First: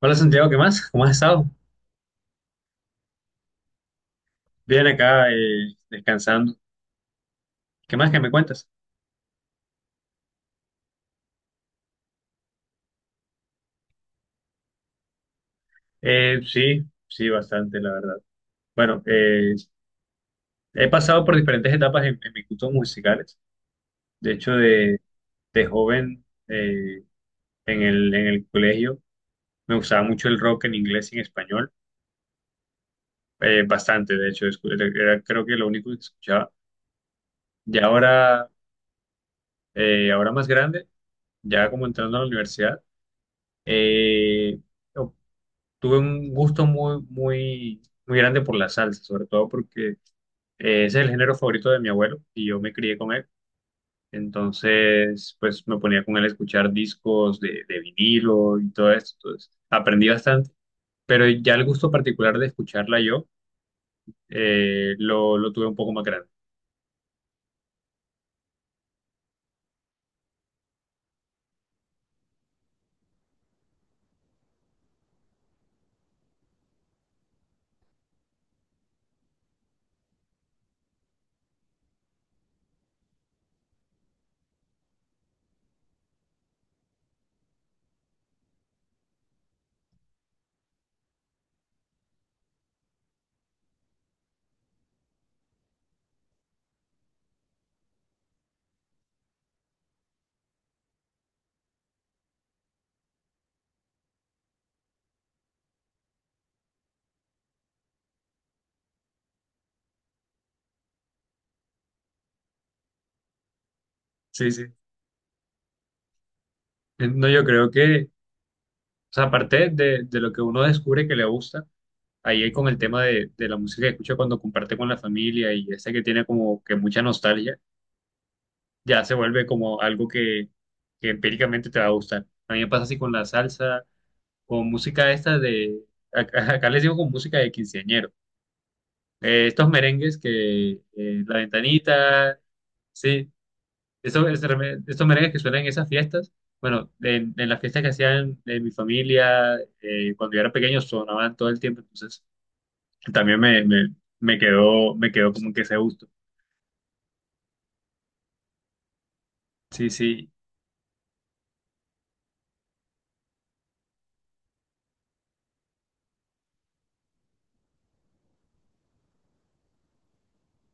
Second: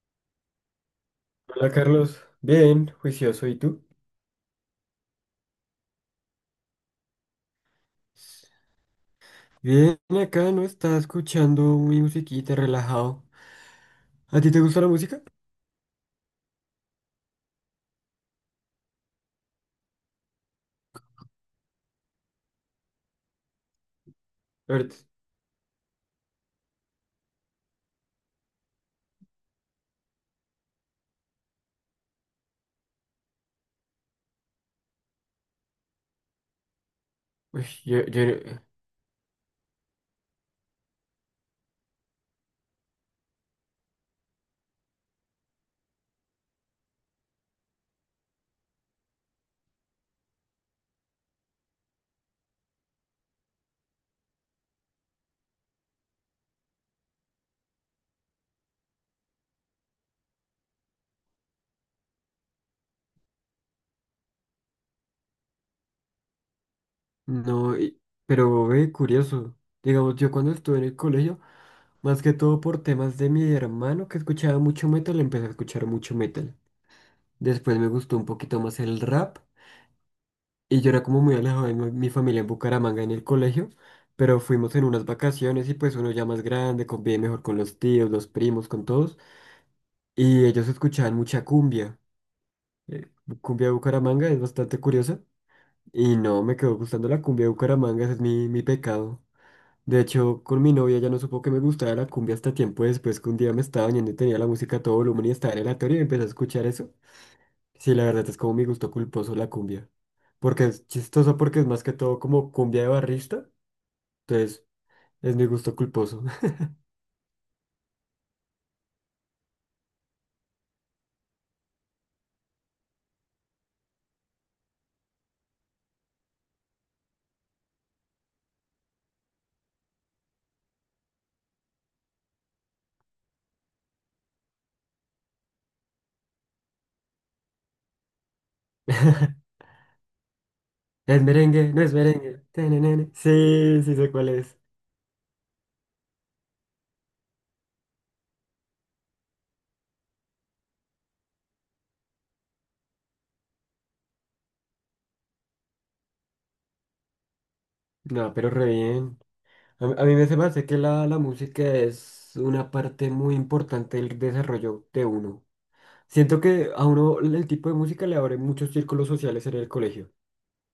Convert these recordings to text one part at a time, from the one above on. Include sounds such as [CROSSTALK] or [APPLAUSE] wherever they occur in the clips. Hola Santiago, ¿qué más? ¿Cómo has estado? Hola Carlos, bien, juicioso, ¿y tú? Bien acá, descansando. ¿Qué más que me cuentas? Bien, acá no estaba escuchando mi musiquita, relajado. ¿A ti te gusta la música? Sí, sí, bastante, la verdad. Bueno, he pasado por diferentes etapas en mis gustos musicales. De hecho, Ahorita- de joven, en el colegio, me gustaba mucho el rock en inglés y en español. Bastante, de hecho, era creo que lo único que escuchaba. uy, Y yo ahora, ahora más grande, ya como entrando a la universidad, eh, tuve un gusto muy, muy, muy grande por la salsa, sobre todo porque ese es el género favorito de mi abuelo y yo me crié con él. Entonces, pues me ponía con él a escuchar discos de vinilo y todo esto. Entonces, aprendí bastante, pero ya el gusto particular de escucharla yo lo tuve un poco más grande. no, y- pero ve, curioso. Digamos, yo cuando estuve en el colegio, más que todo por temas de mi hermano que escuchaba mucho metal, empecé a escuchar mucho metal. Después me gustó un poquito más el rap. Y yo era como muy alejado de mi familia en Bucaramanga en el colegio, pero fuimos en unas vacaciones y pues uno ya más grande convive mejor con los tíos, los primos, con todos. Y ellos escuchaban mucha cumbia. eh, Cumbia de Bucaramanga es bastante curiosa. Y no, me quedó gustando la cumbia de Bucaramanga, ese es mi pecado. De hecho, con mi novia ya no supo que me gustaba la cumbia hasta tiempo después que un día me estaba bañando y tenía la música a todo volumen y estaba en el aleatorio y empecé a escuchar eso. Sí, la verdad es como mi gusto culposo la cumbia. Porque es chistoso porque es más que todo como cumbia de barrista. Sí, Entonces, sí. es mi gusto culposo. No, yo creo que, o sea, aparte de lo que uno descubre que le gusta, ahí hay con el tema de la música que escucha cuando comparte con la familia y esa que tiene como que mucha nostalgia ya se vuelve como algo que empíricamente te va a gustar. A mí me pasa así con la salsa, con música esta acá, [LAUGHS] acá les digo con música de quinceañero. [LAUGHS] Estos merengues Es la merengue, no es ventanita, merengue. Tenenene. sí, Sí, sí sé estos, cuál es. estos merengues que suenan en esas fiestas, bueno, en las fiestas que hacían en mi familia, cuando yo era pequeño, sonaban todo el tiempo, entonces también me quedó como que ese gusto. No, pero re bien. A, Sí, a mí me sí, se me hace que la música es una parte muy importante del desarrollo de uno. Siento que a uno el tipo de música le abre muchos círculos sociales en el colegio.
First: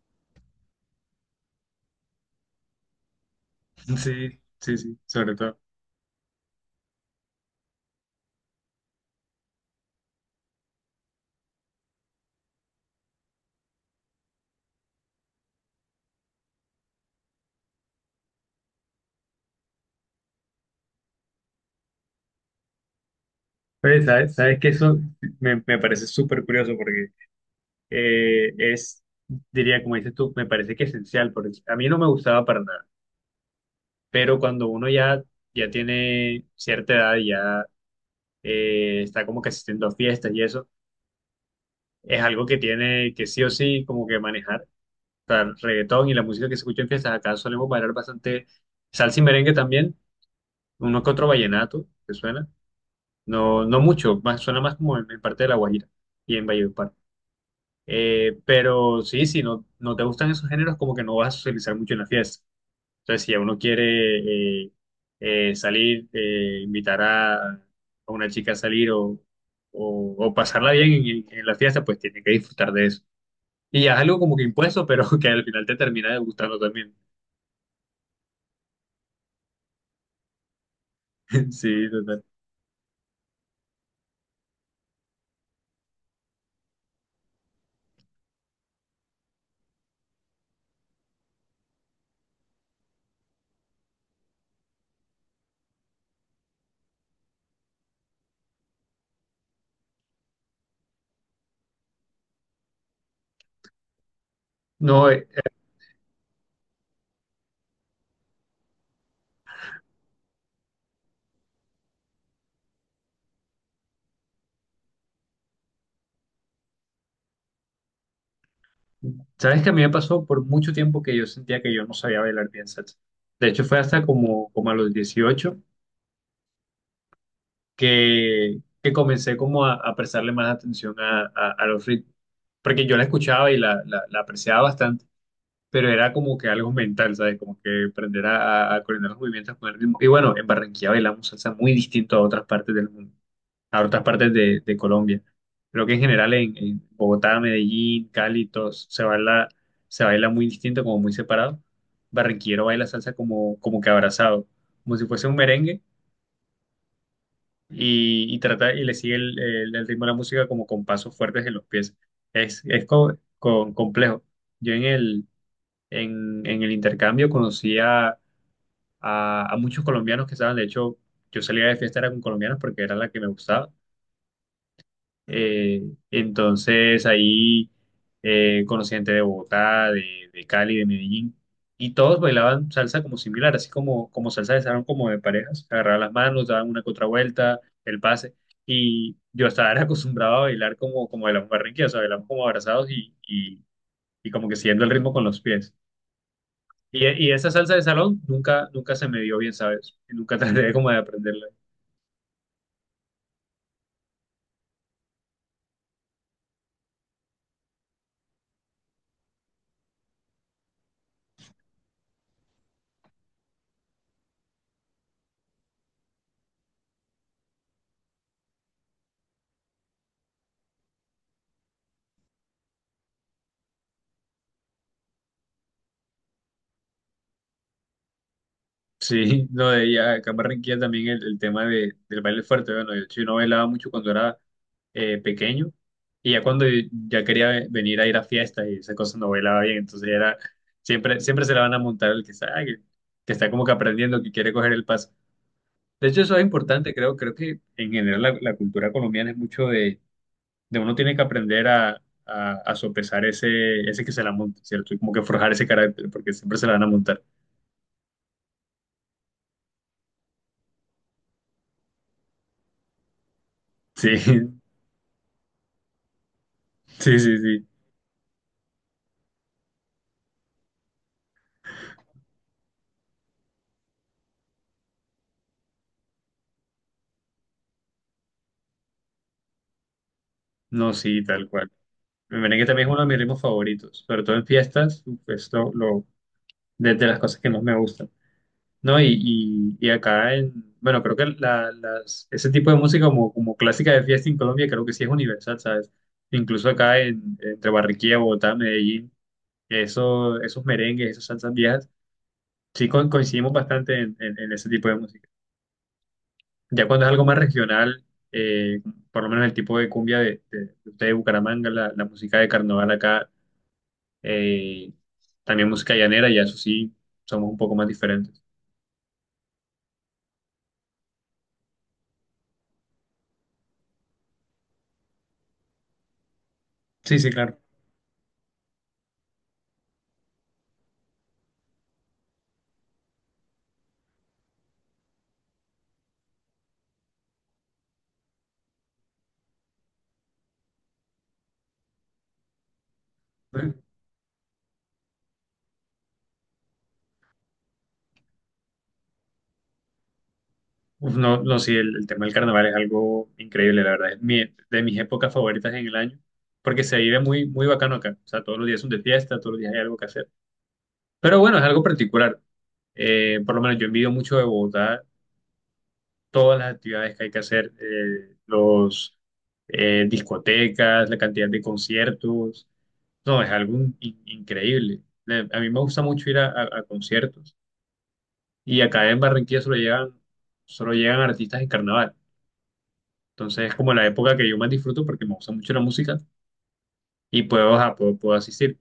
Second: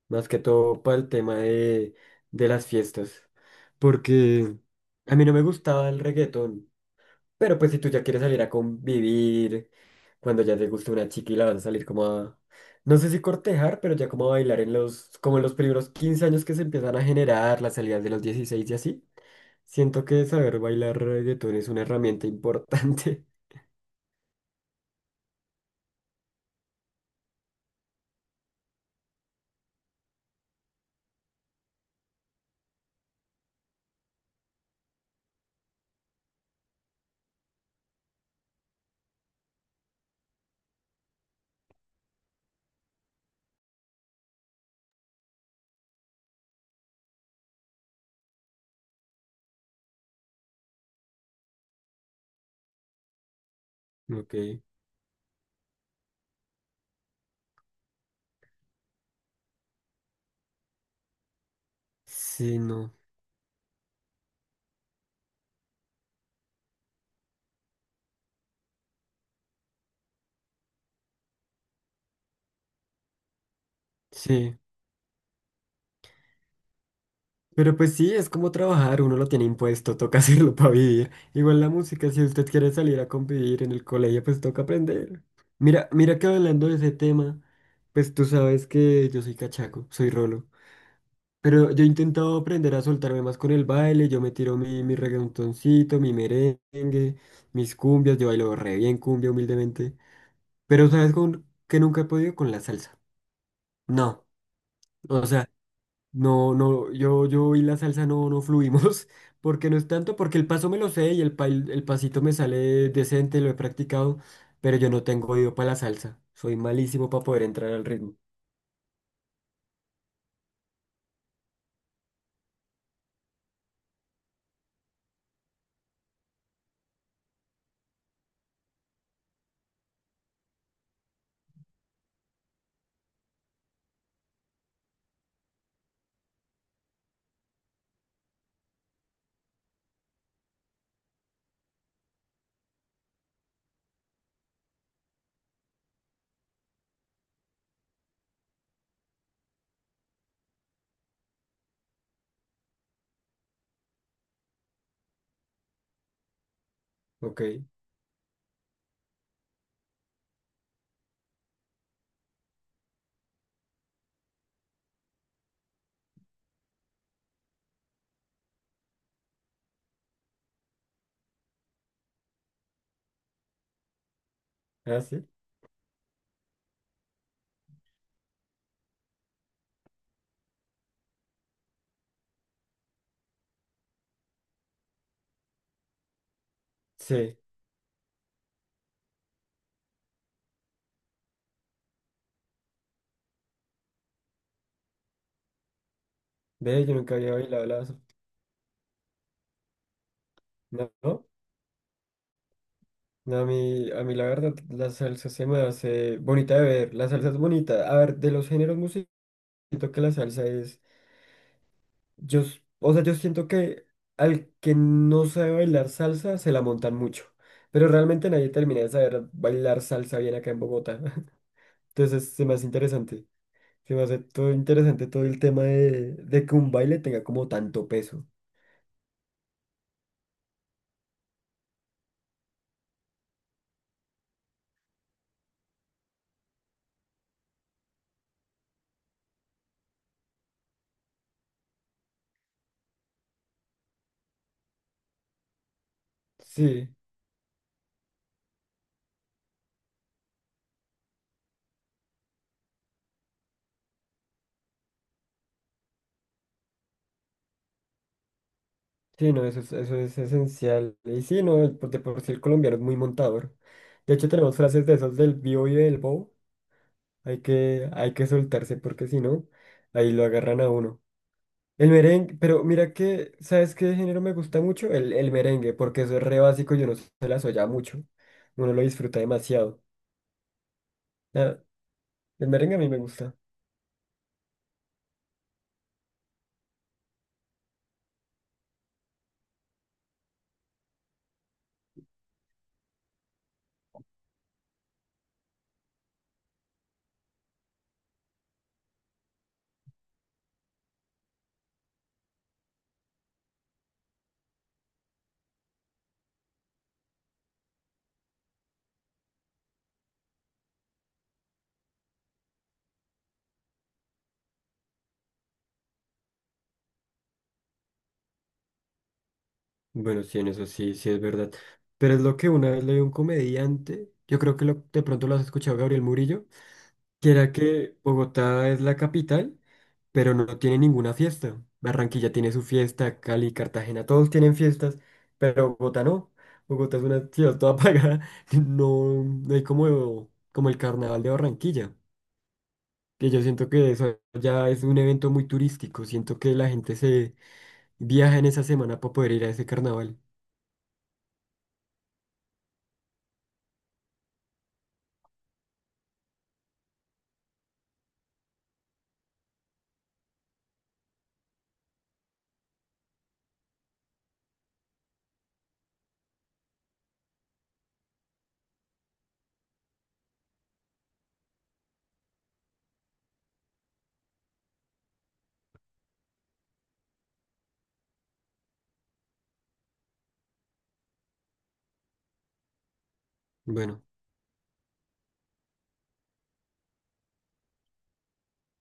Más que todo para el tema de las fiestas, [LAUGHS] sí, porque sí, sí, a mí no sobre me todo. gustaba el reggaetón, pero pues si tú ya quieres salir a convivir, cuando ya te gusta una chica y la vas a salir como a, no sé si cortejar, pero ya como a bailar en los, como en los primeros 15 años que se empiezan a generar, las salidas de los 16 y así, siento que saber bailar reggaetón es una herramienta importante. [LAUGHS] Oye, sabes que eso me parece súper curioso porque eh, es, diría, como dices tú, me parece que esencial, porque a mí no me gustaba para nada, pero cuando uno ya tiene cierta edad, y ya está como que asistiendo a fiestas y eso, es algo que tiene que sí o sí como que manejar? O sea, el reggaetón y la música que se escucha en fiestas, acá solemos bailar bastante salsa y merengue también, uno que otro vallenato que suena, no, no mucho, Ok, más, suena más como en parte de La Guajira y en Valledupar. Pero sí, si no te gustan esos géneros, como que no vas a socializar mucho en la fiesta. sí, no, Entonces, si uno quiere salir, invitar a una chica a salir o pasarla bien en la fiesta, pues tiene que disfrutar de eso. Y ya es algo como que sí. impuesto, pero [LAUGHS] que al final te termina gustando también. Pero pues sí, es como trabajar, uno lo tiene impuesto, toca [LAUGHS] hacerlo para vivir. [LAUGHS] Igual la Sí, música, si total. usted quiere salir a convivir en el colegio, pues toca aprender. Mira, mira que hablando de ese tema, pues tú sabes que yo soy cachaco, soy rolo. Pero yo he intentado aprender a soltarme más con el baile, yo me tiro mi reggaetoncito, mi merengue, mis cumbias, yo bailo re bien cumbia humildemente. Pero sabes con que nunca he podido con la salsa. No. No, O sea, no, no, yo y la salsa no, no fluimos, [LAUGHS] porque no es tanto, porque el paso me lo sé y el pasito me sale decente, lo he practicado, pero yo no tengo oído para la salsa. Soy malísimo para poder entrar al ritmo. sabes que a mí me pasó por mucho tiempo que yo sentía que yo no sabía bailar bien salsa. De hecho, fue hasta como a los 18 que, comencé como a prestarle más atención a los ritmos, porque yo la escuchaba y la apreciaba bastante, pero era como que algo mental, ¿sabes? Como que aprender a coordinar los movimientos con el ritmo. Y bueno, en Barranquilla bailamos salsa muy distinto a otras partes del mundo, a otras partes de Colombia. Creo que en general en Bogotá, Medellín, Cali, todos, se baila muy distinto, como muy separado. Barranquillero baila salsa como, como que abrazado, como si fuese un merengue, Ok. Y, trata y le sigue el ritmo de la música como con pasos fuertes en los pies. Es complejo. Yo en el intercambio conocí a muchos colombianos que estaban, de hecho, yo salía de fiesta era con colombianos porque era la que me gustaba, ¿Ah, sí? eh, entonces ahí conocí gente de Bogotá, de Cali, de Medellín, y todos bailaban salsa como similar, así como, como salsa de salón, como de parejas. Agarraban las manos, daban una contra Sí. vuelta, el pase, y yo estaba era acostumbrado a bailar como, como bailamos barranquilla, o sea, bailamos como abrazados y como que siguiendo el ritmo con los pies. Ve, yo Y, nunca y había esa bailado salsa de la salsa. salón nunca, nunca se me dio bien, ¿sabes? Nunca [LAUGHS] traté como No, de no, aprenderla. no, a mí la verdad, la salsa se me hace bonita de ver. La salsa es bonita. A ver, de los géneros musicales, siento que la salsa es. O sea, yo siento que al que no sabe bailar salsa se la montan mucho, pero realmente nadie termina de saber bailar salsa bien acá en Bogotá. [LAUGHS] Entonces se me hace interesante, se me hace todo interesante todo el tema de que un baile tenga como tanto peso. Sí, [LAUGHS] no, de ella, acá en Barranquilla también el tema del baile fuerte. Bueno, yo, sí no bailaba mucho cuando era pequeño y ya cuando ya quería venir a ir a fiestas y esas cosas no bailaba bien, entonces era, siempre se la van a montar el que está, ah, que está como que aprendiendo, que quiere coger el paso. De hecho, eso es Sí, importante, creo que en general la cultura colombiana es mucho de uno tiene que aprender a sopesar ese que se la monta, ¿cierto? Y como que forjar ese carácter, porque siempre se la van a montar. sí, no, eso es esencial. Y sí, no, el- de por sí el colombiano es muy montador. De Sí, [LAUGHS] hecho, tenemos sí, frases de esos del bio y del bow. sí, sí. Hay que soltarse porque si no, ahí lo agarran a uno. El merengue, pero mira que, ¿sabes qué género me gusta mucho? El merengue, porque eso es re básico, yo no se las oya mucho. Uno lo disfruta demasiado. No, sí, tal Ah, cual. El el merengue merengue a también mí es me uno de mis gusta. ritmos favoritos, sobre todo en fiestas, esto lo, de las cosas que más me gustan, ¿no? Y acá bueno, creo que las, ese tipo de música como, como clásica de fiesta en Colombia creo que sí es universal, ¿sabes? Incluso acá entre Barranquilla, Bogotá, Medellín, eso, esos merengues, esas salsas viejas, sí coincidimos bastante en ese tipo de música. Ya cuando es algo más regional, eh, por lo menos el tipo de cumbia de ustedes de Bucaramanga, la música de carnaval acá, eh, también música llanera, y eso sí, somos un poco más diferentes. Bueno, sí, en eso sí, sí es verdad. Pero es lo que una vez leí a un comediante, yo creo que lo- de pronto lo has escuchado, Gabriel Murillo, Sí, sí, que era claro. que Bogotá es la capital, pero no tiene ninguna fiesta. Barranquilla tiene su fiesta, Cali, Cartagena, todos tienen fiestas, pero Bogotá no. Bogotá es una ciudad toda [LAUGHS] apagada. No, no hay como, como el carnaval de Barranquilla, que yo siento que eso ya es un evento muy turístico. Siento que la gente se viaja en esa semana para poder ir a ese carnaval. Uf, no, no, sí, el tema del carnaval es algo increíble, la verdad, es de mis épocas favoritas en el año, porque se vive muy, muy bacano acá, o sea, todos los días son de fiesta, todos los días hay algo que hacer. Pero bueno, es algo particular. Por lo menos yo envidio mucho de Bogotá todas las actividades que hay que hacer, los discotecas, la cantidad de conciertos. No, es algo increíble. A mí me gusta mucho ir a conciertos y acá en Barranquilla solo llegan artistas en carnaval. Entonces es como Bueno, la época que yo más disfruto porque me gusta mucho la música y puedo, ajá, puedo asistir.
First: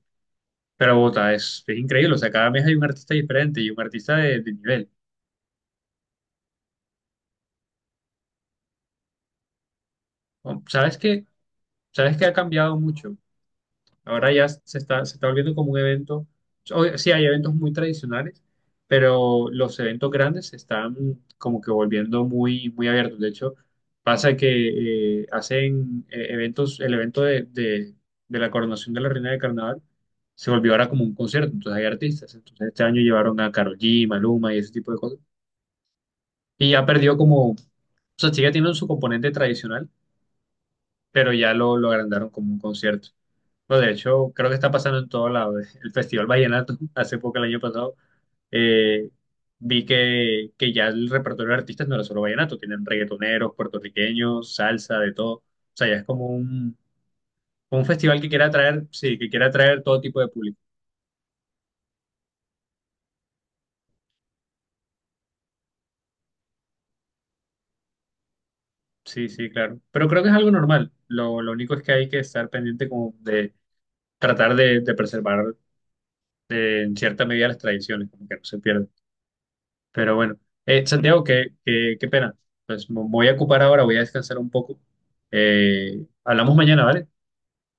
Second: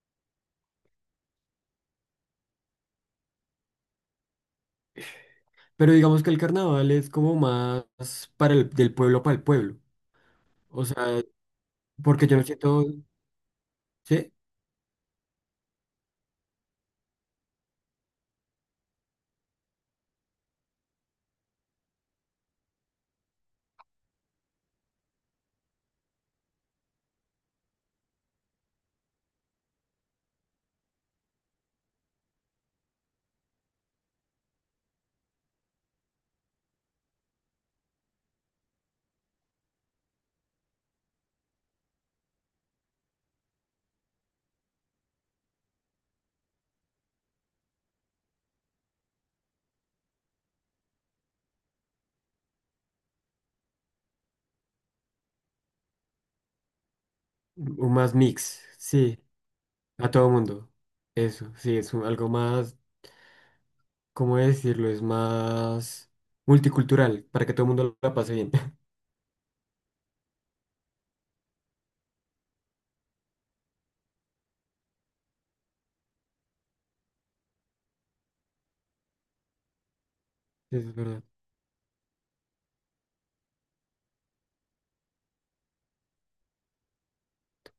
Pero Bogotá es increíble, o sea, cada mes hay un artista diferente y un artista de nivel. pero digamos que el carnaval es como más para el, del pueblo para el pueblo. O ¿Sabes sea, qué? ¿Sabes qué porque ha yo no cambiado siento, mucho? Ahora ¿sí? ya se está volviendo como un evento. Sí, hay eventos muy tradicionales, pero los eventos grandes se están como que volviendo muy, muy abiertos. De hecho, pasa que hacen eventos, el evento de la coronación de la Reina de Carnaval se volvió ahora como un concierto. Entonces hay artistas. Entonces este año llevaron a Karol G, Maluma y ese tipo de cosas. Y ya perdió como, o sea, sigue teniendo su componente tradicional, pero ya lo agrandaron como un concierto. No, de hecho, creo que está pasando en todo lado. El Festival Vallenato, [LAUGHS] hace poco, el año pasado, eh, vi que, ya el repertorio de artistas no era solo vallenato, tienen reggaetoneros, puertorriqueños, salsa, de todo. O sea, ya es como un O más festival que quiere mix, atraer, sí, sí. que quiere atraer todo A tipo de todo público. mundo. Eso, sí, es un- algo más, ¿cómo decirlo? Es más multicultural, para que todo el mundo la pase bien. [LAUGHS] Sí, sí, claro. Pero creo que es algo normal. Lo único es que hay que estar pendiente como de tratar de preservar, en cierta medida, las tradiciones, como que no se pierdan. Pero bueno. Eso es Santiago, verdad. qué, qué pena. Pues me voy a ocupar ahora, voy a descansar un poco. Hablamos mañana, ¿vale?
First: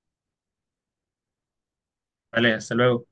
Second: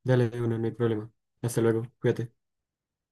Dale, de una, no hay problema. Hasta luego, cuídate. Vale, hasta luego.